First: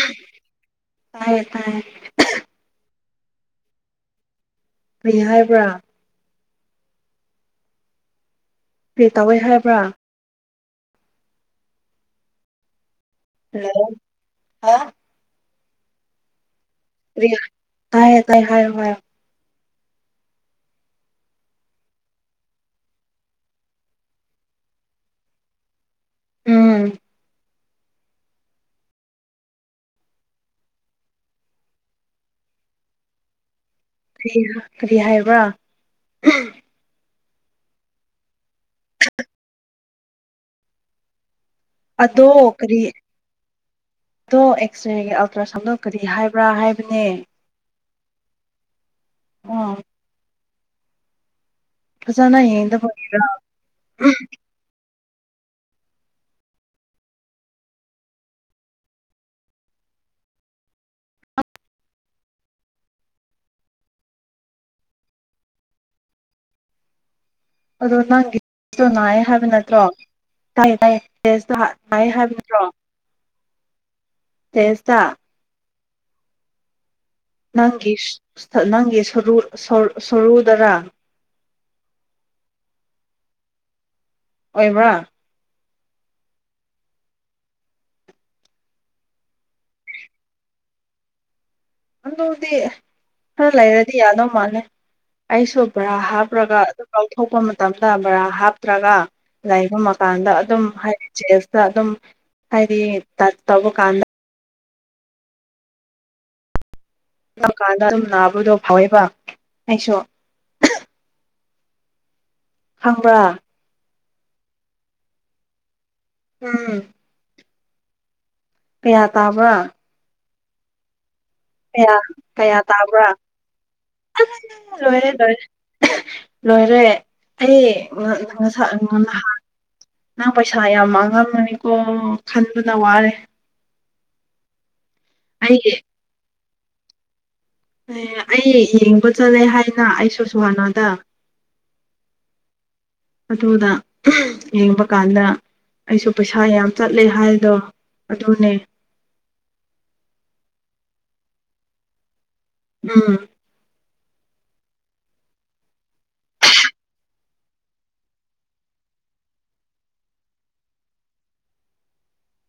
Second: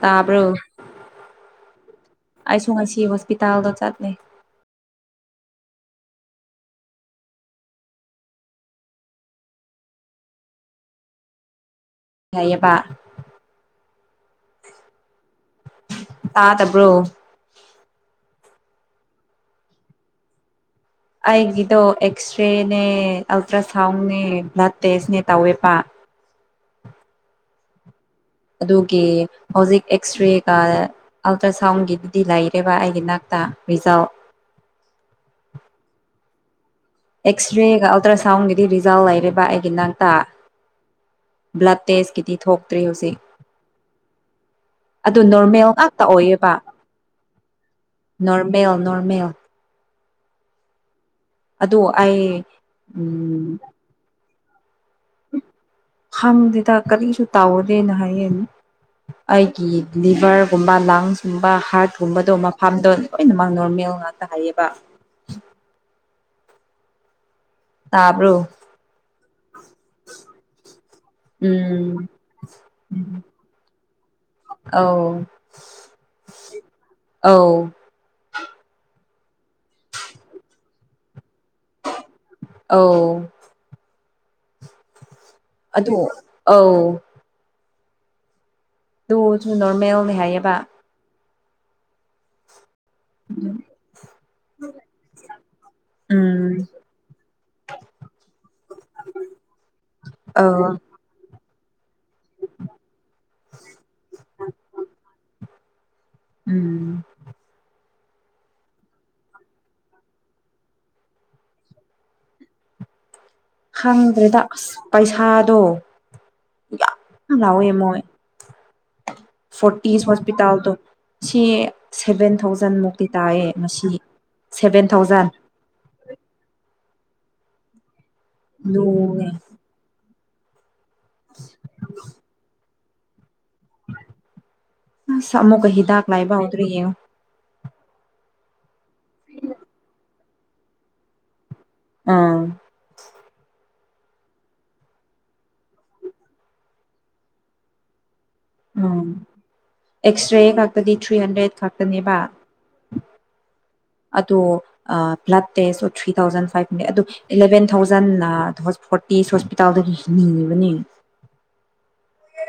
ꯇꯕ꯭ꯔꯣ ꯇꯥꯏꯌꯦ ꯇꯥꯏꯌꯦ ꯑꯩꯁꯨ ꯉꯥꯁꯤ ꯍꯣꯁ ꯄꯤꯇꯥꯜꯗ ꯆꯥꯠꯅꯤ ꯀꯔꯤ ꯍꯥꯏꯕ꯭ꯔꯥ ꯀꯔꯤ ꯇꯧꯋꯦ ꯍꯥꯏꯕ꯭ꯔꯥ ꯂꯩꯌꯦꯕ ꯍꯜꯂꯣ ꯑ ꯇꯥꯗꯕ ꯀꯔꯤ ꯇꯥꯢꯌꯦ ꯇꯥꯏꯌꯦ ꯍꯥꯏꯌꯣ ꯍꯥꯏꯌꯣ ꯑꯩꯒꯤꯗꯣ ꯑꯦꯛꯁꯔꯦꯅꯦ ꯑꯜꯇ꯭ꯔ ꯁꯥꯎꯟꯅꯦ ꯕ꯭ꯂꯠ ꯇꯦꯁꯅꯦ ꯇꯧꯋꯦꯕ ꯎꯝ ꯑꯗꯨꯒꯤ ꯍꯧꯖꯤꯛ ꯑꯦꯛꯁ ꯔꯦꯒ ꯑꯜꯇ꯭ꯔ ꯁꯥꯎꯟꯒꯤꯗꯨꯗꯤ ꯂꯩꯔꯦꯕ ꯑꯩꯒꯤ ꯅꯥꯛꯇ ꯔꯤꯖꯜ ꯀꯔꯤꯅꯣ ꯀꯔꯤ ꯍꯥꯏꯕ꯭ꯔꯥ ꯑꯦꯛꯁꯔꯦꯒ ꯑꯜꯇ꯭ꯔꯥꯁꯎꯟꯒꯤꯗꯤ ꯔꯤꯖꯥꯜ ꯂꯩꯔꯦꯕꯥ ꯑꯩꯒꯤ ꯅꯥꯛꯇ ꯕ꯭ꯂꯠ ꯑꯗꯣ ꯇꯦꯁꯀꯤꯗꯤ ꯀꯔꯤ ꯊꯣꯛꯇ꯭ꯔꯤ ꯍꯧꯖꯤꯛ ꯑꯗꯣ ꯑꯦꯛꯁꯔꯦꯒꯤ ꯑꯗꯨ ꯅꯣꯔꯃꯦꯜ ꯑꯜꯇ꯭ꯔꯥꯁꯥꯎꯟꯗꯣ ꯀꯔꯤ ꯉꯥꯛꯇ ꯍꯥꯏꯕ꯭ꯔꯥ ꯑꯣꯏꯌꯦꯕ ꯍꯥꯏꯕꯅꯦ ꯅꯣꯔꯃꯦꯜ ꯅꯣꯔꯃꯦꯜ ꯑꯣ ꯑꯗꯨ ꯑꯩ ꯐꯖꯥꯅ ꯌꯦꯡꯗꯕꯒꯤꯔꯥ ꯈꯪꯗꯦꯗꯥ ꯀꯔꯤꯁꯨ ꯇꯧꯗꯦꯅ ꯍꯥꯏꯌꯦ ꯑꯩꯒꯤ ꯂꯤꯚꯔꯒꯨꯝꯕꯥ ꯂꯪꯁꯀꯨꯝꯕꯥ ꯍꯥꯔꯠꯀꯨꯝꯕꯗꯣ ꯃꯐꯝꯗꯣ ꯂꯣꯏꯅꯃꯛ ꯅꯣꯔꯃꯦꯜ ꯑꯗꯨꯀꯥꯟꯗ ꯍꯥꯏꯌꯦꯕꯥ ꯑꯗꯣ ꯇꯥꯕ꯭ꯔꯣ ꯅꯪꯒꯤꯗꯣ ꯅꯥꯌꯦ ꯍꯥꯏꯕ ꯅꯠꯇ꯭ꯔꯣ ꯇꯥꯏꯌꯦ ꯇꯥꯏꯌꯦ ꯇꯦꯁꯇꯣ ꯎꯝ ꯍꯥꯏꯌꯦ ꯍꯥꯏꯕ ꯅꯠꯇ꯭ꯔꯣ ꯇꯦꯁꯇꯥ ꯑꯧ ꯑꯧ ꯅꯪꯒꯤ ꯁ꯭ꯊꯠ ꯅꯪꯒꯤ ꯁꯔꯨ ꯁꯔꯨꯗꯔꯥ ꯑꯧ ꯑꯣꯏꯕ꯭ꯔꯥ ꯑꯗꯣ ꯑꯥꯎ ꯑꯗꯨ ꯑꯣꯖꯨ ꯅꯣꯔꯃꯦꯜꯅꯦ ꯍꯥꯏꯌꯦꯕꯥ ꯑꯗꯨꯗꯤ ꯈꯔ ꯂꯩꯔꯗꯤ ꯌꯥꯗꯧ ꯃꯥꯜꯂꯦ ꯑꯩꯁꯨ ꯕ꯭ꯔꯥ ꯎꯝ ꯍꯥꯞꯔꯒ ꯑꯗꯨꯝ ꯂꯧꯊꯣꯛꯄ ꯃꯇꯝꯗ ꯕ꯭ꯔꯥ ꯍꯥꯞꯇ꯭ꯔꯒ ꯂꯩꯕ ꯃꯀꯥꯟꯗ ꯑꯧ ꯑꯗꯨꯝ ꯍꯥꯏ ꯆꯦꯟꯁ ꯇ ꯑꯗꯨꯝ ꯍꯥꯏꯗꯤ ꯇꯆ ꯇꯧꯕ ꯀꯥꯟꯗ ꯎꯝ ꯀꯥꯟꯗ ꯑꯗꯨꯝ ꯅꯥꯕꯗꯣ ꯐꯥꯎꯋꯦꯕꯥ ꯑꯩꯁꯨ ꯈꯪꯕ꯭ꯔꯥ ꯈꯪꯗ꯭ꯔꯦꯗꯥ ꯑꯁ ꯄꯩꯁꯥꯗꯣ ꯎꯝ ꯌꯥꯝ ꯂꯥꯎꯋꯦ ꯃꯣꯏ ꯀꯌꯥ ꯇꯥꯕ꯭ꯔꯥ ꯄꯤꯇꯥꯜꯗꯣ ꯁꯤ ꯀꯌꯥ ꯁꯦꯚꯦꯟ ꯀꯌꯥ ꯊꯥꯎꯖꯟ ꯇꯥꯕ꯭ꯔꯥ ꯃꯨꯛꯇꯤ ꯇꯥꯏꯌꯦ ꯉꯁꯤ ꯁꯦꯚꯦꯟ ꯂꯣꯏꯔꯦ ꯊꯥꯎꯖꯟ ꯂꯣꯏꯔꯦ ꯂꯣꯏꯔꯦ ꯑꯩ ꯉ ꯉꯁꯥꯏ ꯂꯨꯑꯦ ꯅꯍꯥꯟ ꯅꯪ ꯄꯩꯁꯥ ꯌꯥꯎ ꯃꯥꯡꯉꯝꯃꯅꯤꯀꯣ ꯈꯟꯕꯗ ꯋꯥꯔꯦ ꯑꯁ ꯑꯃꯨꯛꯀ ꯍꯤꯗꯥꯛ ꯂꯥꯏꯕ ꯍꯧꯗ꯭ꯔꯤ ꯌꯦꯡꯉꯨ ꯑꯦ ꯑꯩ ꯌꯦꯡꯕ ꯆꯠꯂꯦ ꯍꯥꯏꯅꯥ ꯑꯩꯁꯨ ꯁꯨꯍꯥꯅꯥꯗ ꯑꯥ ꯌꯦꯡꯕ ꯀꯥꯟꯗ ꯑꯩꯁꯨ ꯄꯩꯁꯥ ꯌꯥꯝ ꯆꯠꯂꯦ ꯍꯥꯏꯗꯣ ꯑꯗꯨꯅꯦ ꯎꯝ ꯑꯦꯛꯁ꯭ꯔꯦ ꯈꯛꯇꯗꯤ ꯊ꯭ꯔꯤ ꯍꯟꯗ꯭ꯔꯦꯗ ꯈꯛꯇꯅꯦꯕꯥ ꯎꯝ ꯑꯗꯣ ꯑꯥ blood test to three thousand five hundred ꯑꯗꯣ ꯏꯂꯦꯚꯦꯟ ꯊꯥꯎꯖꯟ ꯅꯥ ꯍꯣꯁ ꯐꯣꯔꯇꯤꯖ ꯍꯣꯁꯄꯤꯇꯥꯜꯗꯒꯤ ꯍꯤꯡꯅꯤꯡꯉꯤꯕꯅꯤ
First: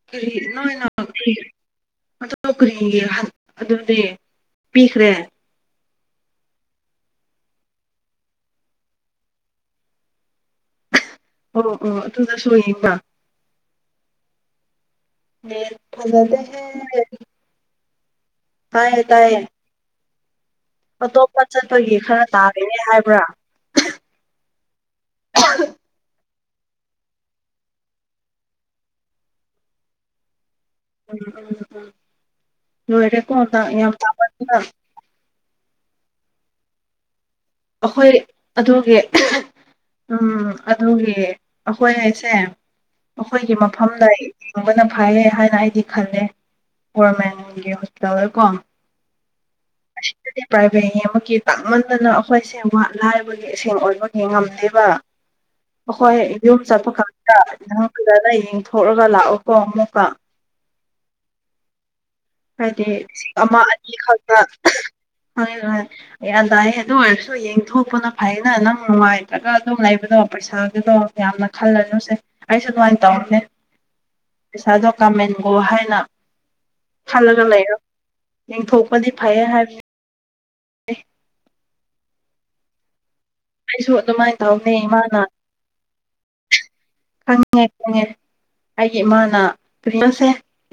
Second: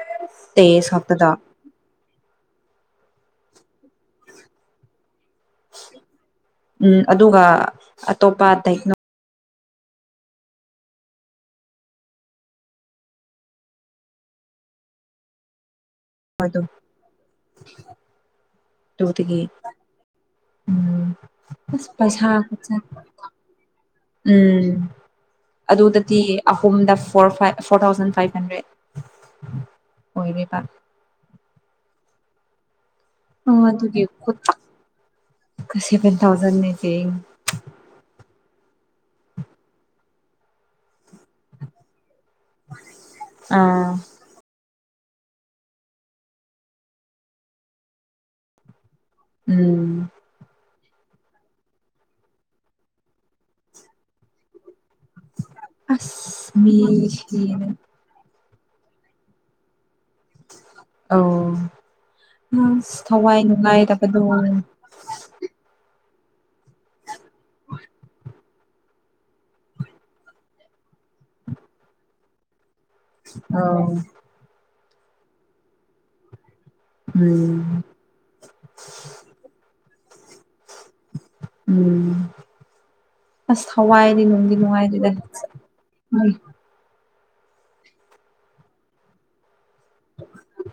ꯀ꯭ꯔꯤ ꯅꯣꯏꯅ ꯀ꯭ꯔꯤ ꯑꯗꯨꯒ ꯀ꯭ꯔꯤ [unintelligible] ꯑꯗꯨꯗꯤ ꯄꯤꯈ꯭ꯔꯦ ꯎꯝ ꯑꯗꯨꯒꯥ ꯑꯇꯣꯞꯄꯥ ꯑꯇꯩ ꯑꯣ ꯑꯣ ꯑꯗꯨꯗꯁꯨ ꯌꯦꯡꯕꯥ ꯃꯦꯜ ꯐꯖꯗꯦꯍꯦ ꯇꯥꯏꯌꯦ ꯇꯥꯏꯌꯦ ꯗꯥꯏꯒꯅꯣꯗꯨꯗꯒꯤ ꯎꯝ ꯑꯇꯣꯞꯄ ꯑꯁ ꯆꯠꯄꯒꯤ ꯈꯔ ꯄꯩꯁꯥ ꯇꯥꯕꯤꯅꯦ ꯈꯨꯠꯆꯪ ꯍꯥꯏꯕ꯭ꯔꯥ ꯎꯝ ꯑꯗꯨꯗꯗꯤ ꯑꯍꯨꯝꯗ four five four thousand five hundred ꯑꯣꯏꯔꯦꯕꯥ [unintelligible] ꯂꯣꯏꯔꯦꯀꯣ ꯑꯣ ꯌꯥꯝ ꯑꯗꯨꯒꯤ ꯈꯨꯇꯛꯇ [unintelligible] ꯁꯦꯚꯦꯟ ꯊꯥꯎꯖꯟ ꯅꯦ ꯄꯦꯌꯤꯡ ꯑꯈꯣꯏ ꯑꯗꯨꯒꯤ ꯎꯝ ꯑꯗꯨꯒꯤ ꯑꯈꯣꯏ ꯍꯥꯏ ꯁꯦ ꯑꯈꯣꯏꯒꯤ ꯑꯥ ꯃꯐꯝꯂꯩ ꯍꯤꯡꯕꯅ ꯐꯩꯌꯦ ꯍꯥꯏꯅ ꯑꯩꯗꯤ ꯈꯜꯂꯦ ꯒꯣꯔꯃꯦꯟꯒꯤ ꯍꯣꯇꯦꯜꯗꯀꯣ ꯎꯝ ꯅꯦꯅꯦ ꯑꯃꯒꯤ ꯇꯥꯡꯃꯟꯗꯅꯥ ꯑꯈꯣꯏꯁꯦ ꯋꯥꯠ ꯂꯥꯏꯕꯒꯤ ꯑꯁꯤꯡ ꯑꯣꯏꯕꯒꯤ ꯉꯝꯗꯦꯕꯥ ꯑꯍꯣꯏ ꯌꯨꯝ ꯑꯁ ꯃꯤ ꯆꯠꯄ ꯈꯛꯇ ꯁꯤꯔꯦ [unintelligible] ꯌꯦꯡ ꯊꯣꯛꯔꯒ ꯂꯥꯛꯑꯣꯀꯣ ꯑꯃꯨꯛꯀ ꯑꯧ ꯍꯥꯏꯗꯤ ꯑꯁ ꯂꯤꯁꯤꯡ ꯊꯋꯥꯏ ꯑꯃ ꯑꯅꯤ ꯅꯨꯡꯉꯥꯏꯇꯕꯗꯣ ꯈꯛꯇ ꯍꯥꯏꯕ ꯭ꯒꯌꯥꯟ ꯇꯥꯥꯏꯌꯦ ꯑꯗꯨ ꯑꯣꯏꯔꯁꯨ ꯌꯦꯡꯊꯣꯛꯄꯅ ꯐꯩꯌꯦ ꯅꯥ ꯅꯪ ꯅꯨꯡꯉꯥꯏꯇ꯭ꯔꯒ ꯑꯗꯨꯝ ꯂꯩꯕꯗꯣ ꯄꯩꯁꯥꯒꯤꯗꯣ ꯌꯥꯝꯅ ꯈꯜꯂꯅꯨꯁꯦ ꯑꯩꯁꯨ ꯑꯗꯨꯋꯥꯏ ꯇꯧꯔꯁꯦ ꯑꯧ ꯄꯩꯁꯥꯗꯣ ꯀꯥꯃꯦꯟꯒꯣ ꯍꯥꯏꯅ ꯈꯜꯂꯒ ꯂꯩꯔꯣ ꯎꯝ ꯌꯦꯡꯊꯣꯛꯄꯗꯤ ꯐꯩꯌꯦ ꯍꯥꯏꯕꯅꯤ ꯎꯝ ꯑꯁ ꯑꯩꯁꯨ ꯊꯋꯥꯏꯗꯤ ꯑꯗꯨꯃꯥꯏꯅ ꯅꯨꯡꯗꯤ ꯇꯧꯅꯦ ꯅꯨꯡꯉꯥꯏꯇꯦꯗ ꯏꯃꯥꯅ ꯎꯝ ꯈꯪꯉꯦ ꯈꯪꯉꯦ ꯑꯩꯒꯤ ꯏꯃꯥꯅ ꯄꯔꯤꯅꯣꯁꯦ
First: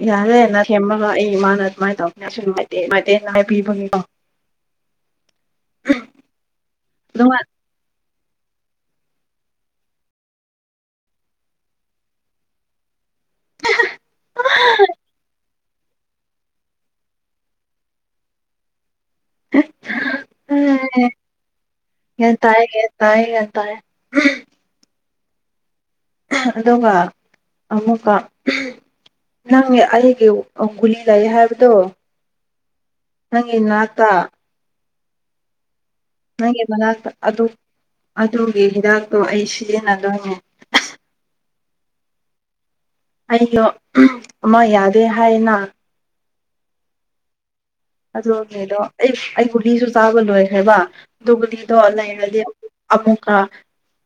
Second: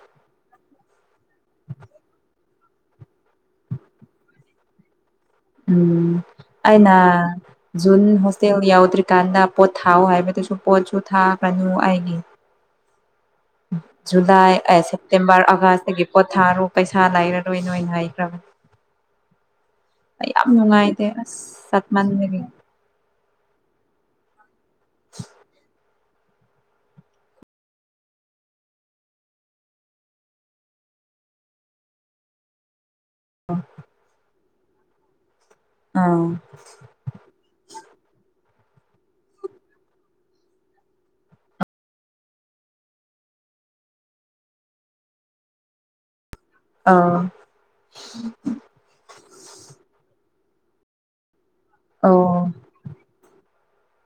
ꯌꯥꯔꯦꯅ ꯊꯦꯝꯃꯒ ꯑꯩ ꯏꯃꯥꯅ ꯑꯗꯨꯃꯥꯏꯅ ꯇꯧꯕꯅꯦ ꯑꯩꯁꯨ ꯅꯨꯡꯉꯥꯏꯇꯦ [unintelligible] ꯍꯥꯏꯕꯤꯕꯒꯤꯀꯣ ꯎꯝ ꯑꯩꯅꯥ ꯑꯗꯨꯒ ꯖꯨꯟ ꯖꯨꯟ ꯌꯧꯗ꯭ꯔꯤꯀꯥꯟꯗ ꯄꯣꯠ ꯊꯥꯑꯣ ꯍꯥꯏꯕꯗꯨꯁꯨ ꯄꯣꯠꯁꯨ ꯊꯥꯒꯅꯨ ꯑꯩꯒꯤ ꯖꯨꯂꯥꯏ ꯑꯦ ꯁꯦꯞꯇꯦꯝꯕꯔ ꯑꯥꯒꯁ ꯑꯩꯒꯤ ꯄꯣꯠ ꯊꯥꯔꯣ ꯄꯩꯁꯥ ꯂꯩꯔꯔꯣꯏ ꯅꯣꯏꯅ ꯍꯥꯏꯈ꯭ꯔꯕꯅꯤ ꯑꯩ ꯌꯥꯝ ꯅꯨꯡꯉꯥꯏꯇꯦ ꯑꯦ ꯑꯁ ꯒ꯭ꯌꯥꯟ ꯆꯠꯃꯟꯕꯒꯤ ꯇꯥꯏ ꯒ꯭ꯌꯥꯟ ꯇꯥꯏ ꯒ꯭ꯌꯥꯟ ꯇꯥꯏ ꯑꯗꯨꯒ ꯑꯃꯨꯛꯀ ꯅꯪ ꯑꯩꯒꯤ ꯑꯥ ꯒꯨꯂꯤ ꯂꯩꯌꯦ ꯍꯥꯏꯕꯗꯣ ꯅꯪꯒꯤ ꯅꯥꯛꯇꯥ ꯑꯥ ꯅꯪꯒꯤ ꯃꯅꯥꯛꯇ ꯑꯗꯣ ꯑꯗꯣ ꯍꯤꯗꯥꯛꯇꯣ ꯑꯩ ꯁꯤꯖꯤꯟꯅꯗꯣꯏꯅꯦ ꯑꯩꯗꯣ ꯑꯃ ꯌꯥꯗꯦ ꯍꯥꯏꯌꯦꯅ ꯑꯥꯎ ꯑꯗꯨꯒꯤꯗꯣ ꯑꯩꯁ ꯑꯩ ꯒꯨꯂꯤꯁꯨ ꯆꯥꯕ ꯂꯣꯏꯈ꯭ꯔꯕ ꯑꯗꯨ ꯒꯨꯂꯤ ꯗꯣ ꯑꯣ ꯂꯩꯔꯗꯤ ꯑꯃꯨꯛꯀ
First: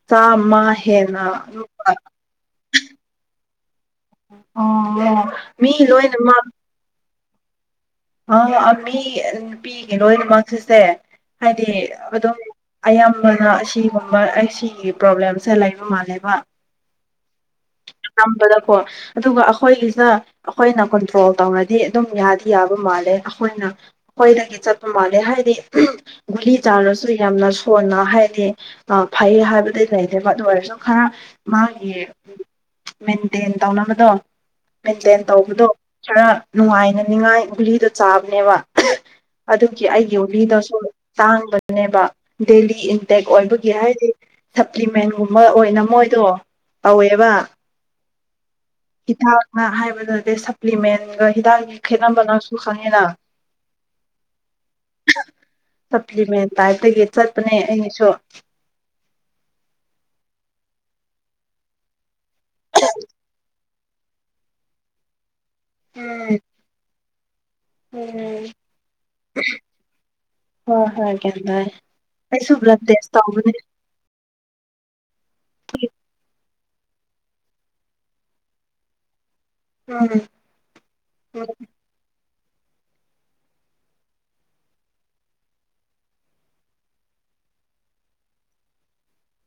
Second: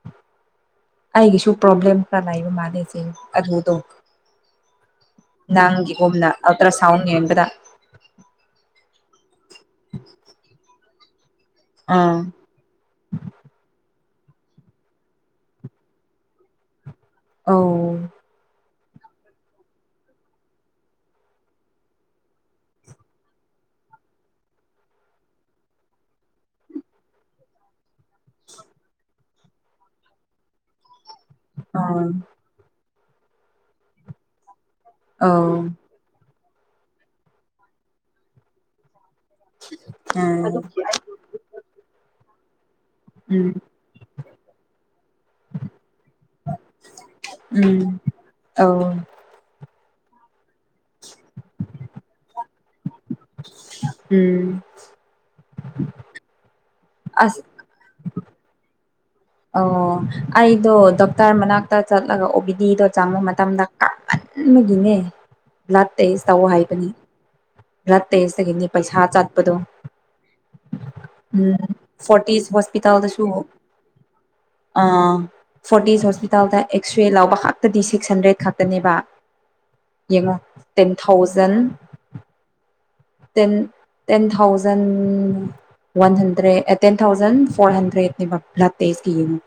ꯆꯥꯝꯃꯥꯏ ꯑꯩꯒꯤꯁꯨ ꯄ꯭ꯔꯣꯕ꯭ꯂꯦꯝ ꯈꯔ ꯂꯩꯕ ꯃꯥꯜꯂꯦ ꯆꯦ ꯑꯗꯨꯗꯣ ꯑꯣ ꯃꯤ ꯅꯪꯒꯤꯒꯨꯝꯅ ꯑꯜꯇ꯭ꯔ ꯁꯥꯎꯟ ꯌꯦꯕꯗ ꯑꯥ ꯃꯤ ꯅꯨꯄꯤꯒꯤ ꯂꯣꯏꯅꯃꯛ ꯁꯤꯁꯦ ꯍꯥꯏꯗꯤ ꯑꯥ ꯑꯗꯨꯝ ꯑꯌꯥꯝꯕꯅ ꯑꯁꯤ ꯒꯨꯝꯕ ꯑꯁꯤꯒꯤ ꯄ꯭ꯔꯣꯕ꯭ꯂꯦꯝꯁꯦ ꯂꯩꯕ ꯃꯥꯜꯂꯦꯕ ꯑꯧ ꯀꯣ ꯑꯗꯨꯒ ꯑꯩꯈꯣꯏꯒꯤꯁꯤꯅ ꯑꯩꯈꯣꯏꯅ ꯀꯟꯇ꯭ꯔꯣꯜ ꯇꯧꯔꯗꯤ ꯑꯗꯨꯝ ꯌꯥꯗꯤ ꯌꯥꯕ ꯗꯨꯝ ꯃꯥꯜꯂꯦ ꯑꯩꯈꯣꯏꯅ ꯑꯩꯈꯣꯏꯗꯒꯤ ꯆꯠꯄ ꯃꯥꯜꯂꯦ ꯍꯥꯏꯗꯤ ꯒꯨꯂꯤ ꯆꯥꯔꯁꯨ ꯌꯥꯝꯅ ꯁꯣꯟꯅ ꯍꯥꯏꯗꯤ ꯐꯩ ꯍꯥꯏꯕꯗꯤ ꯂꯩꯇꯦꯕ ꯑꯗꯨ ꯑꯣꯏꯔꯁꯨ ꯈꯔ ꯃꯥꯒꯤ ꯑꯥ ꯃꯦꯟꯇꯦꯟ ꯇꯧꯅꯕꯗꯣ ꯃꯦꯟꯇꯦꯟ ꯇꯧꯕꯗꯣ ꯑꯧ ꯈꯔ ꯅꯨꯡꯉꯥꯏꯅꯅꯤꯡꯉꯥꯏ ꯒꯨꯂꯤꯗꯣ ꯆꯥꯕꯅꯦꯕ ꯑꯗꯨꯒꯤ ꯑꯩꯒꯤ ꯑꯥ ꯒꯨꯂꯤꯗꯨꯁꯨ ꯇꯥꯡꯕꯅꯦꯕ ꯗꯦꯂꯤ ꯏꯟꯇꯦꯛ ꯎꯝ ꯑꯣꯏꯕꯒꯤ ꯍꯥꯏꯗꯤ ꯁꯄ꯭ꯂꯤꯃꯦꯟꯒꯨꯝꯕ ꯑꯣꯏꯅ ꯃꯣꯏꯗꯣ ꯇꯧꯋꯦꯕ ꯎꯝ ꯑꯧ ꯍꯤꯗꯥꯛꯅ ꯍꯥꯏꯕꯗꯨꯗꯤ ꯁꯄ꯭ꯂꯤꯃꯦꯟꯒ ꯍꯤꯗꯥꯛꯒꯤ ꯈꯦꯠꯅꯕ ꯅꯪꯁꯨ ꯈꯪꯉꯤꯅ ꯎꯝ ꯁꯄ꯭ꯂꯤꯃꯦꯟ ꯇꯥꯏꯞꯇꯒꯤ ꯑꯁ ꯆꯠꯄꯅꯦ ꯑꯩꯩꯅꯁꯨ ꯑꯣ ꯑꯩꯗꯣ ꯗꯣꯛꯇꯔ ꯃꯅꯥꯛꯇ ꯆꯠꯂꯒ ꯑꯣ ꯄꯤ ꯇꯤ ꯗꯣ ꯆꯪꯕ ꯃꯇꯝꯗ ꯇꯞ ꯃꯟꯕꯒꯤꯅꯦ ꯕ꯭ꯂꯗ ꯇꯦꯁ ꯎꯝ ꯇꯧ ꯍꯥꯏꯕꯅꯤ ꯕ꯭ꯂꯠ ꯎꯝ ꯇꯦꯁꯇꯒꯤꯅꯤ ꯄꯩꯁꯥ ꯆꯠꯄꯗꯣ ꯍꯣꯏ ꯍꯣꯏ ꯒ꯭ꯌꯥꯟ ꯎꯝ ꯇꯥꯏ ꯐꯣꯔꯇꯤꯁ ꯑꯩꯁꯨ ꯕ꯭ꯂꯠ ꯇꯦꯁ ꯍꯣꯁꯄꯤꯇꯥꯜꯗꯁꯨ ꯇꯧꯕꯅꯦ ꯑꯥ ꯐꯣꯔꯇꯤꯁ ꯍꯣꯁꯄꯤꯇꯥꯜꯗ ꯑꯦꯛꯁ꯭ꯔꯦ ꯂꯧꯕ ꯈꯛꯇꯗꯤ ꯁꯤꯛꯁ ꯍꯟꯗ꯭ꯔꯦꯗ ꯈꯛꯇꯅꯦꯕ ꯎꯝ ꯌꯦꯡꯉꯣ ten thousand ten ten thousand one hundred ꯑꯦ ꯇꯦꯟ ꯊꯥꯎꯖꯟ ꯐꯣꯔ ꯍꯟꯗ꯭ꯔꯦꯠ ꯅꯦꯕ ꯕ꯭ꯂꯠꯇꯦꯁ ꯀꯤ ꯌꯦꯡꯉꯣ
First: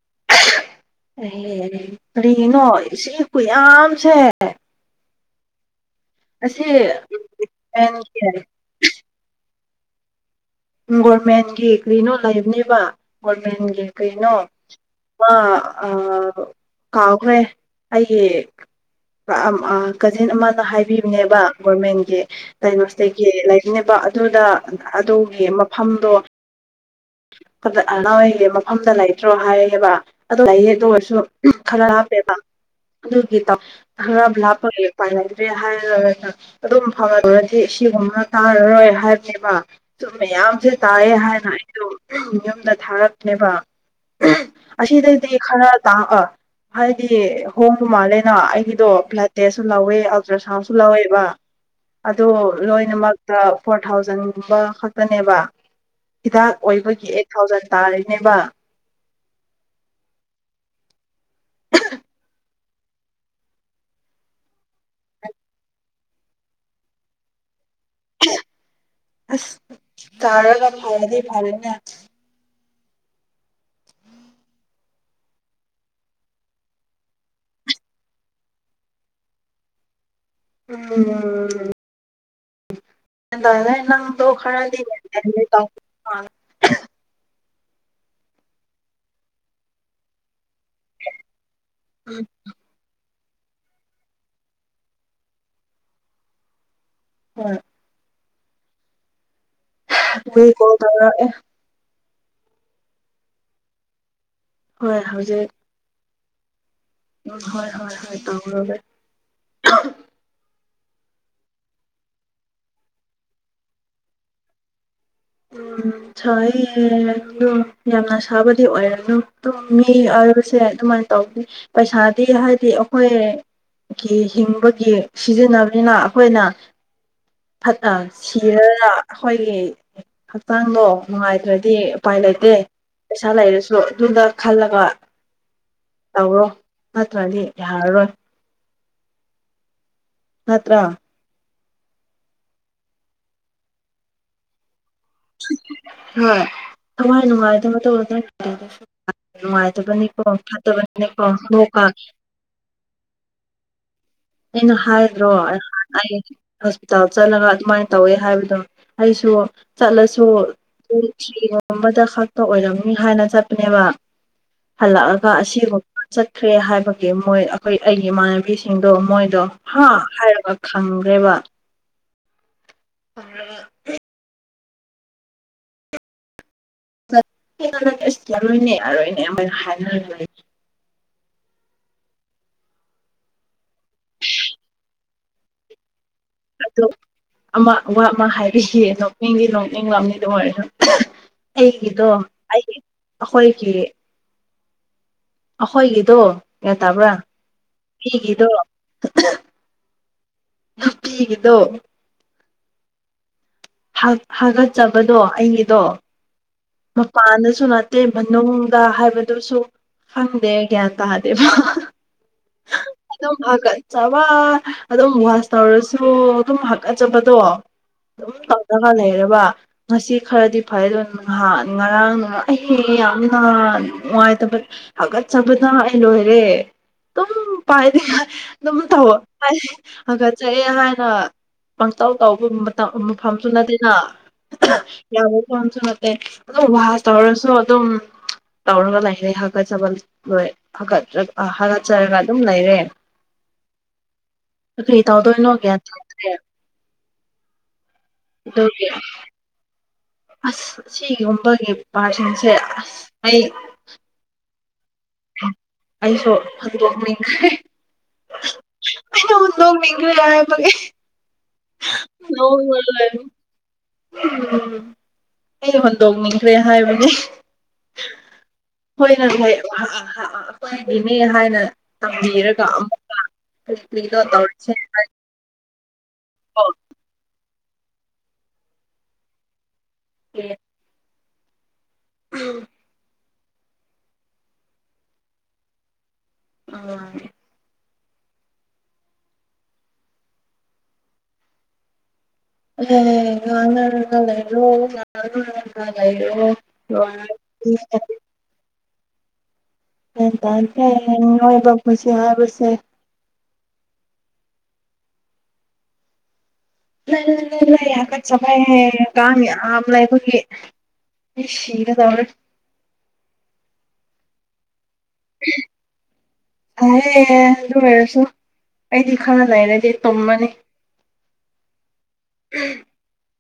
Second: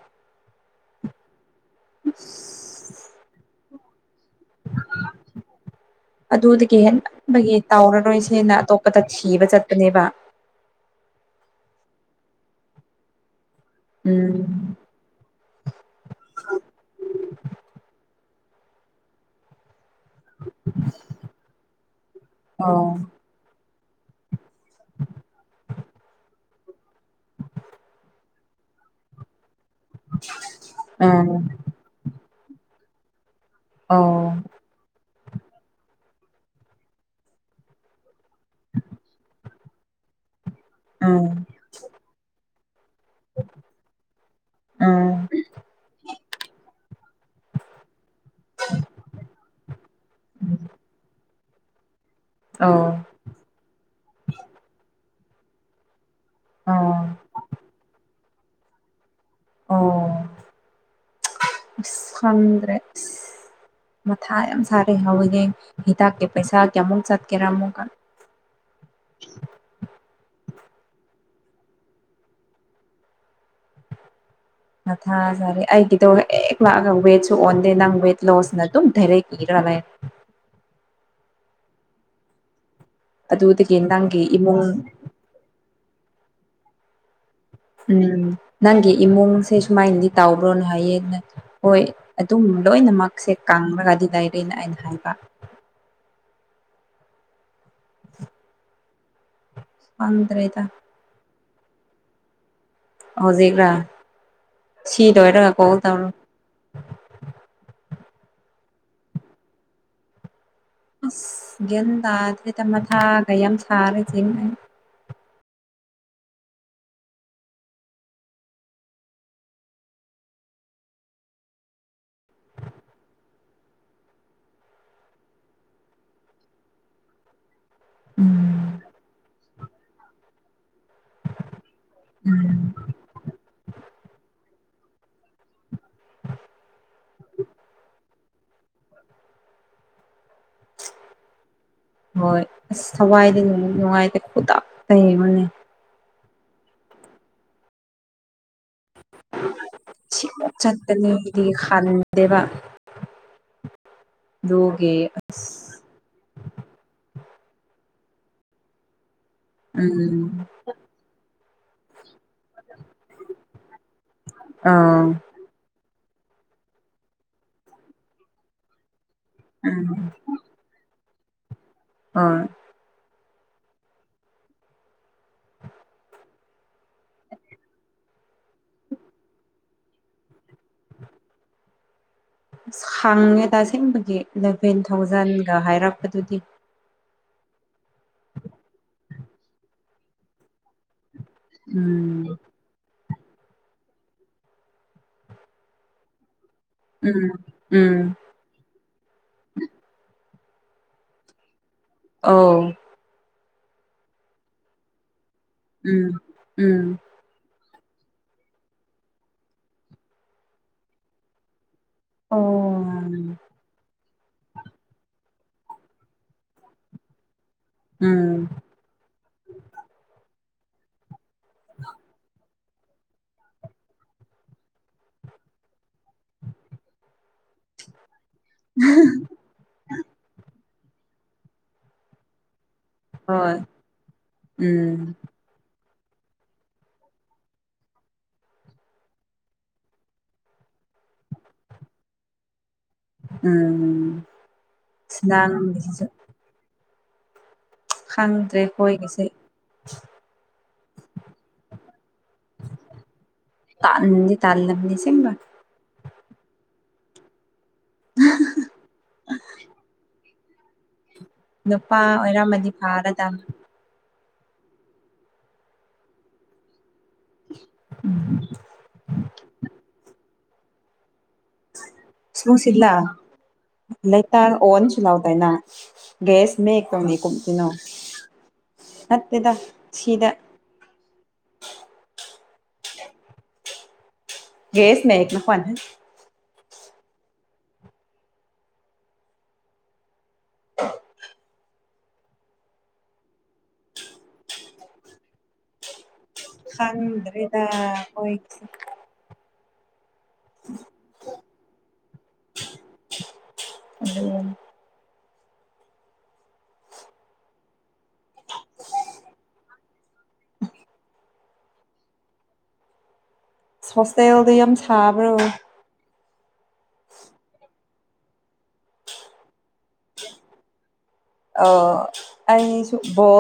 ꯑꯦ ꯀꯔꯤꯒꯤꯅꯣ ꯏꯁꯤ ꯈꯨꯌꯥꯝꯁꯦ ꯑꯁꯤ ꯑꯗꯨꯗꯒꯤ ꯍꯦꯟꯃꯟꯕꯒꯤ ꯒꯣꯔꯃꯦꯟꯒꯤ ꯇꯥꯎꯔꯔꯣꯏꯁꯦꯅ ꯑꯇꯣꯞꯄꯗ ꯊꯤꯕ ꯆꯠ ꯕꯅꯦꯕ ꯒꯣꯔꯃꯦꯟꯒꯤ ꯀꯔꯤꯅꯣ ꯂꯩꯕꯅꯦꯕ ꯃꯦꯟꯒꯤ ꯀꯩꯅꯣ ꯎꯝ ꯃꯥ ꯑꯥ ꯀꯥꯎꯈ꯭ꯔꯦ ꯑꯩ [unintelligible] ꯀꯖꯤꯟ ꯑꯃꯅ ꯍꯥꯏꯕꯤꯕꯅꯦꯕ ꯒꯣꯔꯃꯦꯟꯒꯤ ꯑꯥ ꯗꯥꯏꯒꯣꯅꯣꯁꯇꯤꯛꯀꯤ ꯂꯩꯕꯅꯦꯕ ꯑꯗꯨꯗ ꯑꯗꯨꯒꯤ ꯃꯐꯝꯗꯣ ꯑꯗꯣ ꯑꯅꯍꯣꯏꯒꯤ ꯃꯐꯝꯗ ꯂꯩꯇ꯭ꯔꯣ ꯍꯥꯏ ꯕ ꯑꯗꯨ ꯂꯩꯌꯦ ꯑꯗꯣ ꯑꯣꯏꯔꯁꯨ ꯈꯔ ꯂꯥꯞꯄꯦꯕ ꯑꯗꯨ ꯒꯤꯇꯣ ꯑꯣ ꯈꯔ ꯂꯥꯞꯄꯒꯤ ꯎꯄꯥꯏ ꯂꯩꯇ꯭ꯔꯦ ꯍꯥꯏꯔꯒ ꯑꯗꯨꯝ ꯐꯔꯨꯔꯗꯤ ꯁꯤꯒꯨꯝꯕ ꯇꯥꯔꯔꯣꯏ ꯍꯥꯏꯕꯅꯦꯕ ꯑꯗꯨ ꯃꯌꯥꯝ ꯗꯦ ꯇꯥꯢꯌꯦ ꯎꯝ ꯍꯥꯏꯅ ꯑꯩꯗꯣ [inaudible] ꯌꯨꯝꯗ ꯊꯥꯔꯛꯅꯦꯕ ꯑꯍꯨ ꯎꯝ ꯑꯁꯤꯗꯩꯗꯤ ꯈꯔ ꯇꯥꯛ ꯑ ꯍꯥꯏꯗꯤ ꯍꯣꯡꯕ ꯃꯥꯂꯦ ꯔꯥ ꯑꯩꯒꯤꯗꯣ ꯕ꯭ꯂꯗ ꯇꯦꯁꯁꯨ ꯂꯧꯋꯦ ꯑꯜꯇ꯭ꯔꯥ ꯁꯥꯎꯟꯁꯨ ꯂꯧꯋꯦꯕ ꯑꯗꯣ ꯑꯣ ꯂꯣꯏꯅꯃꯛꯇ ꯐꯣꯔ ꯊꯥꯎꯖꯟꯒꯨꯝꯕ ꯈꯛꯇꯅꯦꯕ ꯍꯤꯗꯥꯛ ꯑꯣ ꯑꯣꯏꯕꯒꯤ ꯑꯩꯠ ꯊꯥꯎꯖꯟ ꯇꯥꯔꯤꯅꯦꯕ ꯑꯣ ꯑꯁ ꯈꯪꯗ꯭ꯔꯦ ꯑꯁ ꯃꯊꯥ ꯌꯥꯝ ꯁꯥꯔꯦ ꯍꯧꯕꯒꯦꯡ ꯍꯤꯗꯥꯛꯀꯤ ꯄꯩꯁꯥ ꯀꯌꯥꯃꯨꯛ ꯆꯠꯀꯦꯔꯥ ꯑꯃꯨꯛꯀ ꯑꯁ ꯇꯥꯔꯒ ꯐꯔꯗꯤ ꯐꯔꯦꯅꯦ ꯃꯊ ꯁꯥꯔꯦ ꯑꯩꯒꯤꯗꯣ ꯍꯦꯛ ꯂꯥꯛꯑꯒ ꯋꯦꯠꯁꯨ ꯑꯣꯟꯗꯦ ꯅꯪ ꯋꯦꯠ ꯂꯣꯁꯅ ꯑꯗꯨꯝ ꯗꯥꯏꯔꯦꯛ ꯏꯔ ꯇꯜꯂꯦ ꯎꯝ ꯀꯩꯗꯧꯔꯦ ꯑꯗꯨꯗꯒꯤ ꯅꯪ ꯅꯪꯒꯤ ꯇꯣꯛꯈꯔꯗꯤ ꯏꯃꯨꯡ [unintelligible] ꯎꯝ ꯅꯪꯒꯤ ꯏꯃꯨꯡꯁꯦ ꯁꯨꯃꯥꯏꯅꯗꯤ ꯇꯥꯎ ꯔꯣꯟ ꯍꯥꯏꯌꯦꯅ ꯍꯣꯏ ꯑꯗꯨꯝ ꯂꯣꯏꯅꯃꯛ ꯁꯦ ꯀꯡꯔꯒꯗꯤ ꯂꯩꯔꯤꯅ ꯑꯩꯅ ꯍꯥꯏꯕ ꯍꯣꯏ ꯑꯩ ꯈꯪꯗ꯭ꯔꯦꯗ ꯀꯣꯜ ꯇꯧꯔꯛ ꯑꯦ ꯍꯧꯖꯤꯛꯔꯥ ꯍꯣꯏ ꯍꯧꯖꯤꯛ ꯁꯤꯗꯣꯏꯔꯒ ꯀꯣꯜ ꯇꯧꯔꯣ ꯎꯝ ꯍꯣꯏ ꯍꯣꯏ ꯍꯣꯏ ꯇꯧꯔꯒꯦ ꯑꯁ ꯒꯤꯌꯟ ꯇꯗꯦꯗ ꯃꯊꯥꯒ ꯌꯥꯝ ꯁꯥꯔꯦ ꯖꯤꯡ [inaudible] ꯎꯝ ꯁꯏ ꯑꯗꯨ ꯌꯥꯝꯅ ꯁꯥꯕꯗꯤ ꯑꯣꯏꯔꯝꯅꯨ ꯑꯗꯨ ꯃꯤ ꯑꯣꯏꯕꯁꯦ ꯑꯗꯨꯃꯥꯏꯅ ꯇꯧꯕꯗꯤ ꯄꯩꯁꯥꯗꯤ ꯍꯥꯏꯗꯤ ꯑꯩꯈꯣꯏ ꯀꯤ ꯍꯤꯡꯕꯒꯤ ꯁꯤꯖꯤꯟꯅꯕꯅꯤꯅ ꯑꯈꯣꯏꯅ ꯐꯠ ꯑ ꯎꯝ ꯁꯤꯔꯒ ꯑꯈꯣꯏꯒꯤ ꯍꯛꯆꯥꯡꯗꯣ ꯅꯨꯡꯉꯥꯏꯇ꯭ꯔꯗꯤ ꯎꯄꯥꯏ ꯂꯩꯇꯦ ꯎꯝ ꯄꯩꯁ ꯂꯩꯔꯁꯨ ꯑꯗꯨꯅ ꯈꯜꯂꯒ ꯇꯧꯔꯣ ꯅꯠꯇ꯭ꯔꯗꯤ ꯌꯥꯔꯔꯣꯏ ꯅꯠꯇ꯭ꯔꯥ ꯍꯣꯏ ꯑꯁ ꯊꯋꯥꯏꯗꯤ ꯅꯨꯡꯉꯥꯏꯇꯦ ꯈꯨꯇꯥꯛ ꯇ ꯌꯦꯡꯕꯅꯦ ꯍꯣꯏ ꯊꯋꯥꯥꯏ ꯅꯨꯡꯉꯥꯏꯇꯕ ꯇꯧꯔꯔꯣꯢ ꯅꯨꯡꯉꯥꯏꯇꯕꯅꯤꯀꯣ ꯁꯤ ꯐꯠꯇꯕꯅꯤꯅꯀꯣ ꯆꯠꯀꯅꯤꯗꯤ ꯍꯣ ꯀ ꯈꯟꯗꯦꯕ ꯑꯩꯅ ꯑꯗꯨꯒꯤ ꯍꯥꯏꯗ꯭ꯔꯣ ꯑꯩ ꯍꯣꯁꯄꯤꯇꯥꯜ ꯆꯠꯂꯒ ꯑꯗꯨꯃꯥꯏꯅ ꯇꯧꯋꯦ ꯍꯥꯏꯕꯗꯣ ꯑꯩꯁꯨ ꯆꯠꯂꯁꯨ ꯎꯝ ꯄꯨꯡ ꯊꯤꯔ ꯑꯃꯇ ꯈꯛꯇ ꯑꯣꯏꯔꯝꯅꯤ ꯍꯥꯏꯅ ꯆꯠꯄꯅꯦꯕ ꯑꯥ ꯍꯜꯂꯛꯑꯒ ꯑꯁꯤꯒꯨꯝ ꯆꯠꯈ꯭ꯔꯦ ꯍꯥꯏꯕꯒꯤ ꯃꯣꯏ ꯑꯩꯈꯣꯏ ꯑꯩꯒꯤ ꯏꯃꯥꯟꯅꯕꯤꯁꯤꯡꯗꯣ ꯃꯣꯏ ꯗꯣ ꯍꯥ ꯎꯝ ꯍꯥꯏꯔꯒ ꯈꯪꯈ꯭ꯔꯦꯕ ꯑꯥ ꯇꯧꯔꯒ ꯍꯦꯛ [unintelligible] ꯑꯁ ꯌꯥꯔꯣꯏꯅꯦ ꯌꯥꯔꯣꯏꯅꯦ ꯑꯈꯣꯢ ꯍꯥꯢꯅꯈ꯭ꯔꯦ ꯑꯁ ꯈꯡꯉꯦꯗꯥ ꯑꯁꯦꯡꯕꯒꯤ ꯏꯂꯚꯦꯟ ꯊꯥꯎꯖꯟꯒ ꯍꯥꯏꯔꯛ ꯑꯗꯣ ꯑꯃ ꯋꯥ ꯑꯃ ꯍꯥꯏꯕꯤꯒꯦ ꯅꯣꯛꯅꯤꯡꯗꯤ ꯅꯣꯛꯅꯤꯡꯂꯝꯅꯤ ꯑꯗꯣ ꯍꯣꯢ ꯑꯩꯒꯤꯗꯣ ꯎꯝ ꯑꯩꯒꯤ ꯑꯈꯣꯏꯒꯤ ꯑꯈꯣꯏꯒꯤꯗꯣ ꯒꯌ꯭ꯥꯟ ꯇ꯭ꯕꯔꯥ ꯎꯝ ꯎꯝ ꯃꯤꯒꯤꯗꯣ ꯅꯨꯄꯤꯒꯤꯗꯣ ꯑꯣ ꯍꯥ ꯍꯥꯒꯠꯆꯕꯗꯣ ꯑꯩꯒꯤꯗꯣ ꯎꯝ ꯎꯝ ꯃꯄꯥꯟꯗꯁꯨ ꯇꯦ ꯃꯅꯨꯡꯗ ꯍꯥꯏꯕꯗꯨꯁꯨ ꯈꯪꯗꯦ ꯒ꯭ꯌꯥꯟ ꯇꯥꯗꯦꯕ ꯑꯣ ꯑꯗꯨꯝ ꯍꯥ ꯀꯜ ꯆꯥꯕ ꯑꯗꯨꯝ ꯋꯥꯁ ꯇꯧꯔꯁꯨ ꯑꯗꯨꯝ ꯍꯥꯀꯠꯆꯕꯗꯣ ꯎꯝ ꯑꯗꯨꯝ ꯇꯧꯔꯒ ꯂꯩꯔꯕ ꯉꯁꯤ ꯈꯔꯗꯤ ꯐꯩ ꯑꯗꯨ ꯉꯍꯥꯟ ꯉꯔꯥꯡꯅ ꯑꯩ ꯍꯦ ꯌꯥꯝꯅ ꯅꯨꯡꯉꯥꯏꯇꯕ ꯍꯥꯒꯠꯆꯕꯗ ꯑꯩ ꯂꯣꯏꯔꯦ ꯗꯨꯝ ꯄꯥꯢꯗꯦ ꯍꯥ ꯑꯗꯨꯝ ꯇꯧꯑꯣ ꯑꯩ ꯍꯥꯒꯠꯆꯩꯌꯦ ꯀꯦ ꯍꯥꯢꯅꯣ ꯄꯪꯇꯧ ꯇꯧꯕ ꯃ ꯃꯥꯐꯝꯁꯨ ꯍꯣꯏ ꯅꯠꯇꯦꯅ ꯎꯝ ꯌꯥꯕ ꯐꯝꯁꯨ ꯅꯠꯇꯦ ꯑꯦ ꯑꯗꯨꯝ ꯋꯥꯁ ꯇꯧꯔꯁꯨ ꯑꯗꯨꯝ ꯇꯧꯔꯒ ꯂꯥꯔꯦ ꯍꯥꯀꯠꯆꯕ ꯂꯣꯏ ꯍꯥꯒꯠꯆ ꯍꯥꯒꯠꯆꯔꯒ ꯑꯗꯨꯝ ꯂꯩꯔꯦ ꯎꯝ ꯀꯔꯤ ꯑꯁ ꯇꯧꯗꯣꯏꯅꯣ ꯒ꯭ꯌꯥꯟ ꯅꯪꯒꯤꯁꯤꯁꯨ ꯇꯥꯗ꯭ꯔꯦ ꯈꯪꯗ꯭ꯔꯦ ꯑꯗꯨꯒꯤ ꯑꯩꯈꯣꯏꯒꯤꯁꯦ ꯑꯁ ꯑꯁꯤꯒꯨꯝꯕꯒꯤ ꯄꯥꯔꯁꯤꯡꯁꯦ ꯑꯁ ꯑꯩ ꯇꯜꯂꯝꯅꯦ ꯑꯁꯤꯡꯕꯥ ꯑꯩꯁꯨ ꯍꯨꯟꯗꯣꯛꯅꯤꯡꯈ꯭ꯔꯦ ꯑꯩꯁꯨ ꯍꯨꯟꯗꯣꯛꯅꯤꯡꯈ꯭ꯔꯦ ꯍꯥꯏ ꯚꯪ ꯏ ꯅꯨꯄꯥ ꯑꯣꯏꯔꯝꯃꯗꯤ ꯐꯒꯥꯗꯝꯅꯤ ꯎꯝ ꯑꯩꯩ ꯍꯨꯟꯗꯣꯛꯅꯤꯡꯈ꯭ꯔꯦ ꯍꯥꯏꯕꯅꯦ ꯍꯣꯢ ꯍꯥ ꯍꯣꯢ [unintelligible] ꯑꯈꯣꯢꯗꯒꯤ ꯃꯤ ꯍꯣꯢꯅ ꯇꯝꯕꯤꯔꯒ ꯁꯨꯡꯁꯤꯜꯂ ꯑꯃꯨꯛꯀ ꯀꯔꯤꯒꯤꯅꯣ ꯇꯧꯔꯤꯁꯦ ꯍꯣꯢ ꯒꯦꯁ ꯃꯦ ꯀꯨꯝꯗꯤ ꯀꯨꯝꯒꯤꯅꯣ ꯅꯠꯇꯦꯗ ꯁꯤꯗ ꯑꯩ ꯒꯦꯁ ꯃꯦ ꯂꯨꯄꯟ ꯑꯥ [inaudible] ꯑ ꯉꯥꯡꯅꯔꯒ ꯂꯩꯕ꯭ꯔꯣ [unintelligible] ꯂꯩ ꯈꯪꯗ꯭ꯔꯦꯗ [unintelligible] ꯑꯩꯈꯣꯏꯒꯤꯁꯦ ꯒ꯭ꯌꯥꯟ ꯇꯥꯗꯦ ꯃꯤꯑꯣꯏꯕꯩ ꯄꯨꯟꯁꯤ ꯍꯥꯌꯕꯁꯦ ꯑꯗꯨꯅꯤ [unintelligible] ꯅꯣꯢ ꯍꯥꯒꯠꯆꯕꯩ ꯍꯣꯢꯔ ꯀꯥꯃꯤ ꯑꯍꯥꯝ ꯂꯩꯕꯒꯤ ꯃꯤ ꯁꯤꯒꯗꯧꯔꯦ ꯍꯣꯁꯇꯦꯜꯗꯣ ꯌꯥꯝ ꯁꯥꯕ꯭ꯔꯣ ꯐꯩꯌꯦ ꯑꯗꯨ ꯑꯣꯏꯔꯁꯨ ꯑꯩꯗꯤ ꯈꯔ ꯂꯩꯔꯗꯤ ꯇꯨꯝꯃꯅꯤ ꯑꯣ ꯑꯩꯁꯨ ꯕꯣꯜ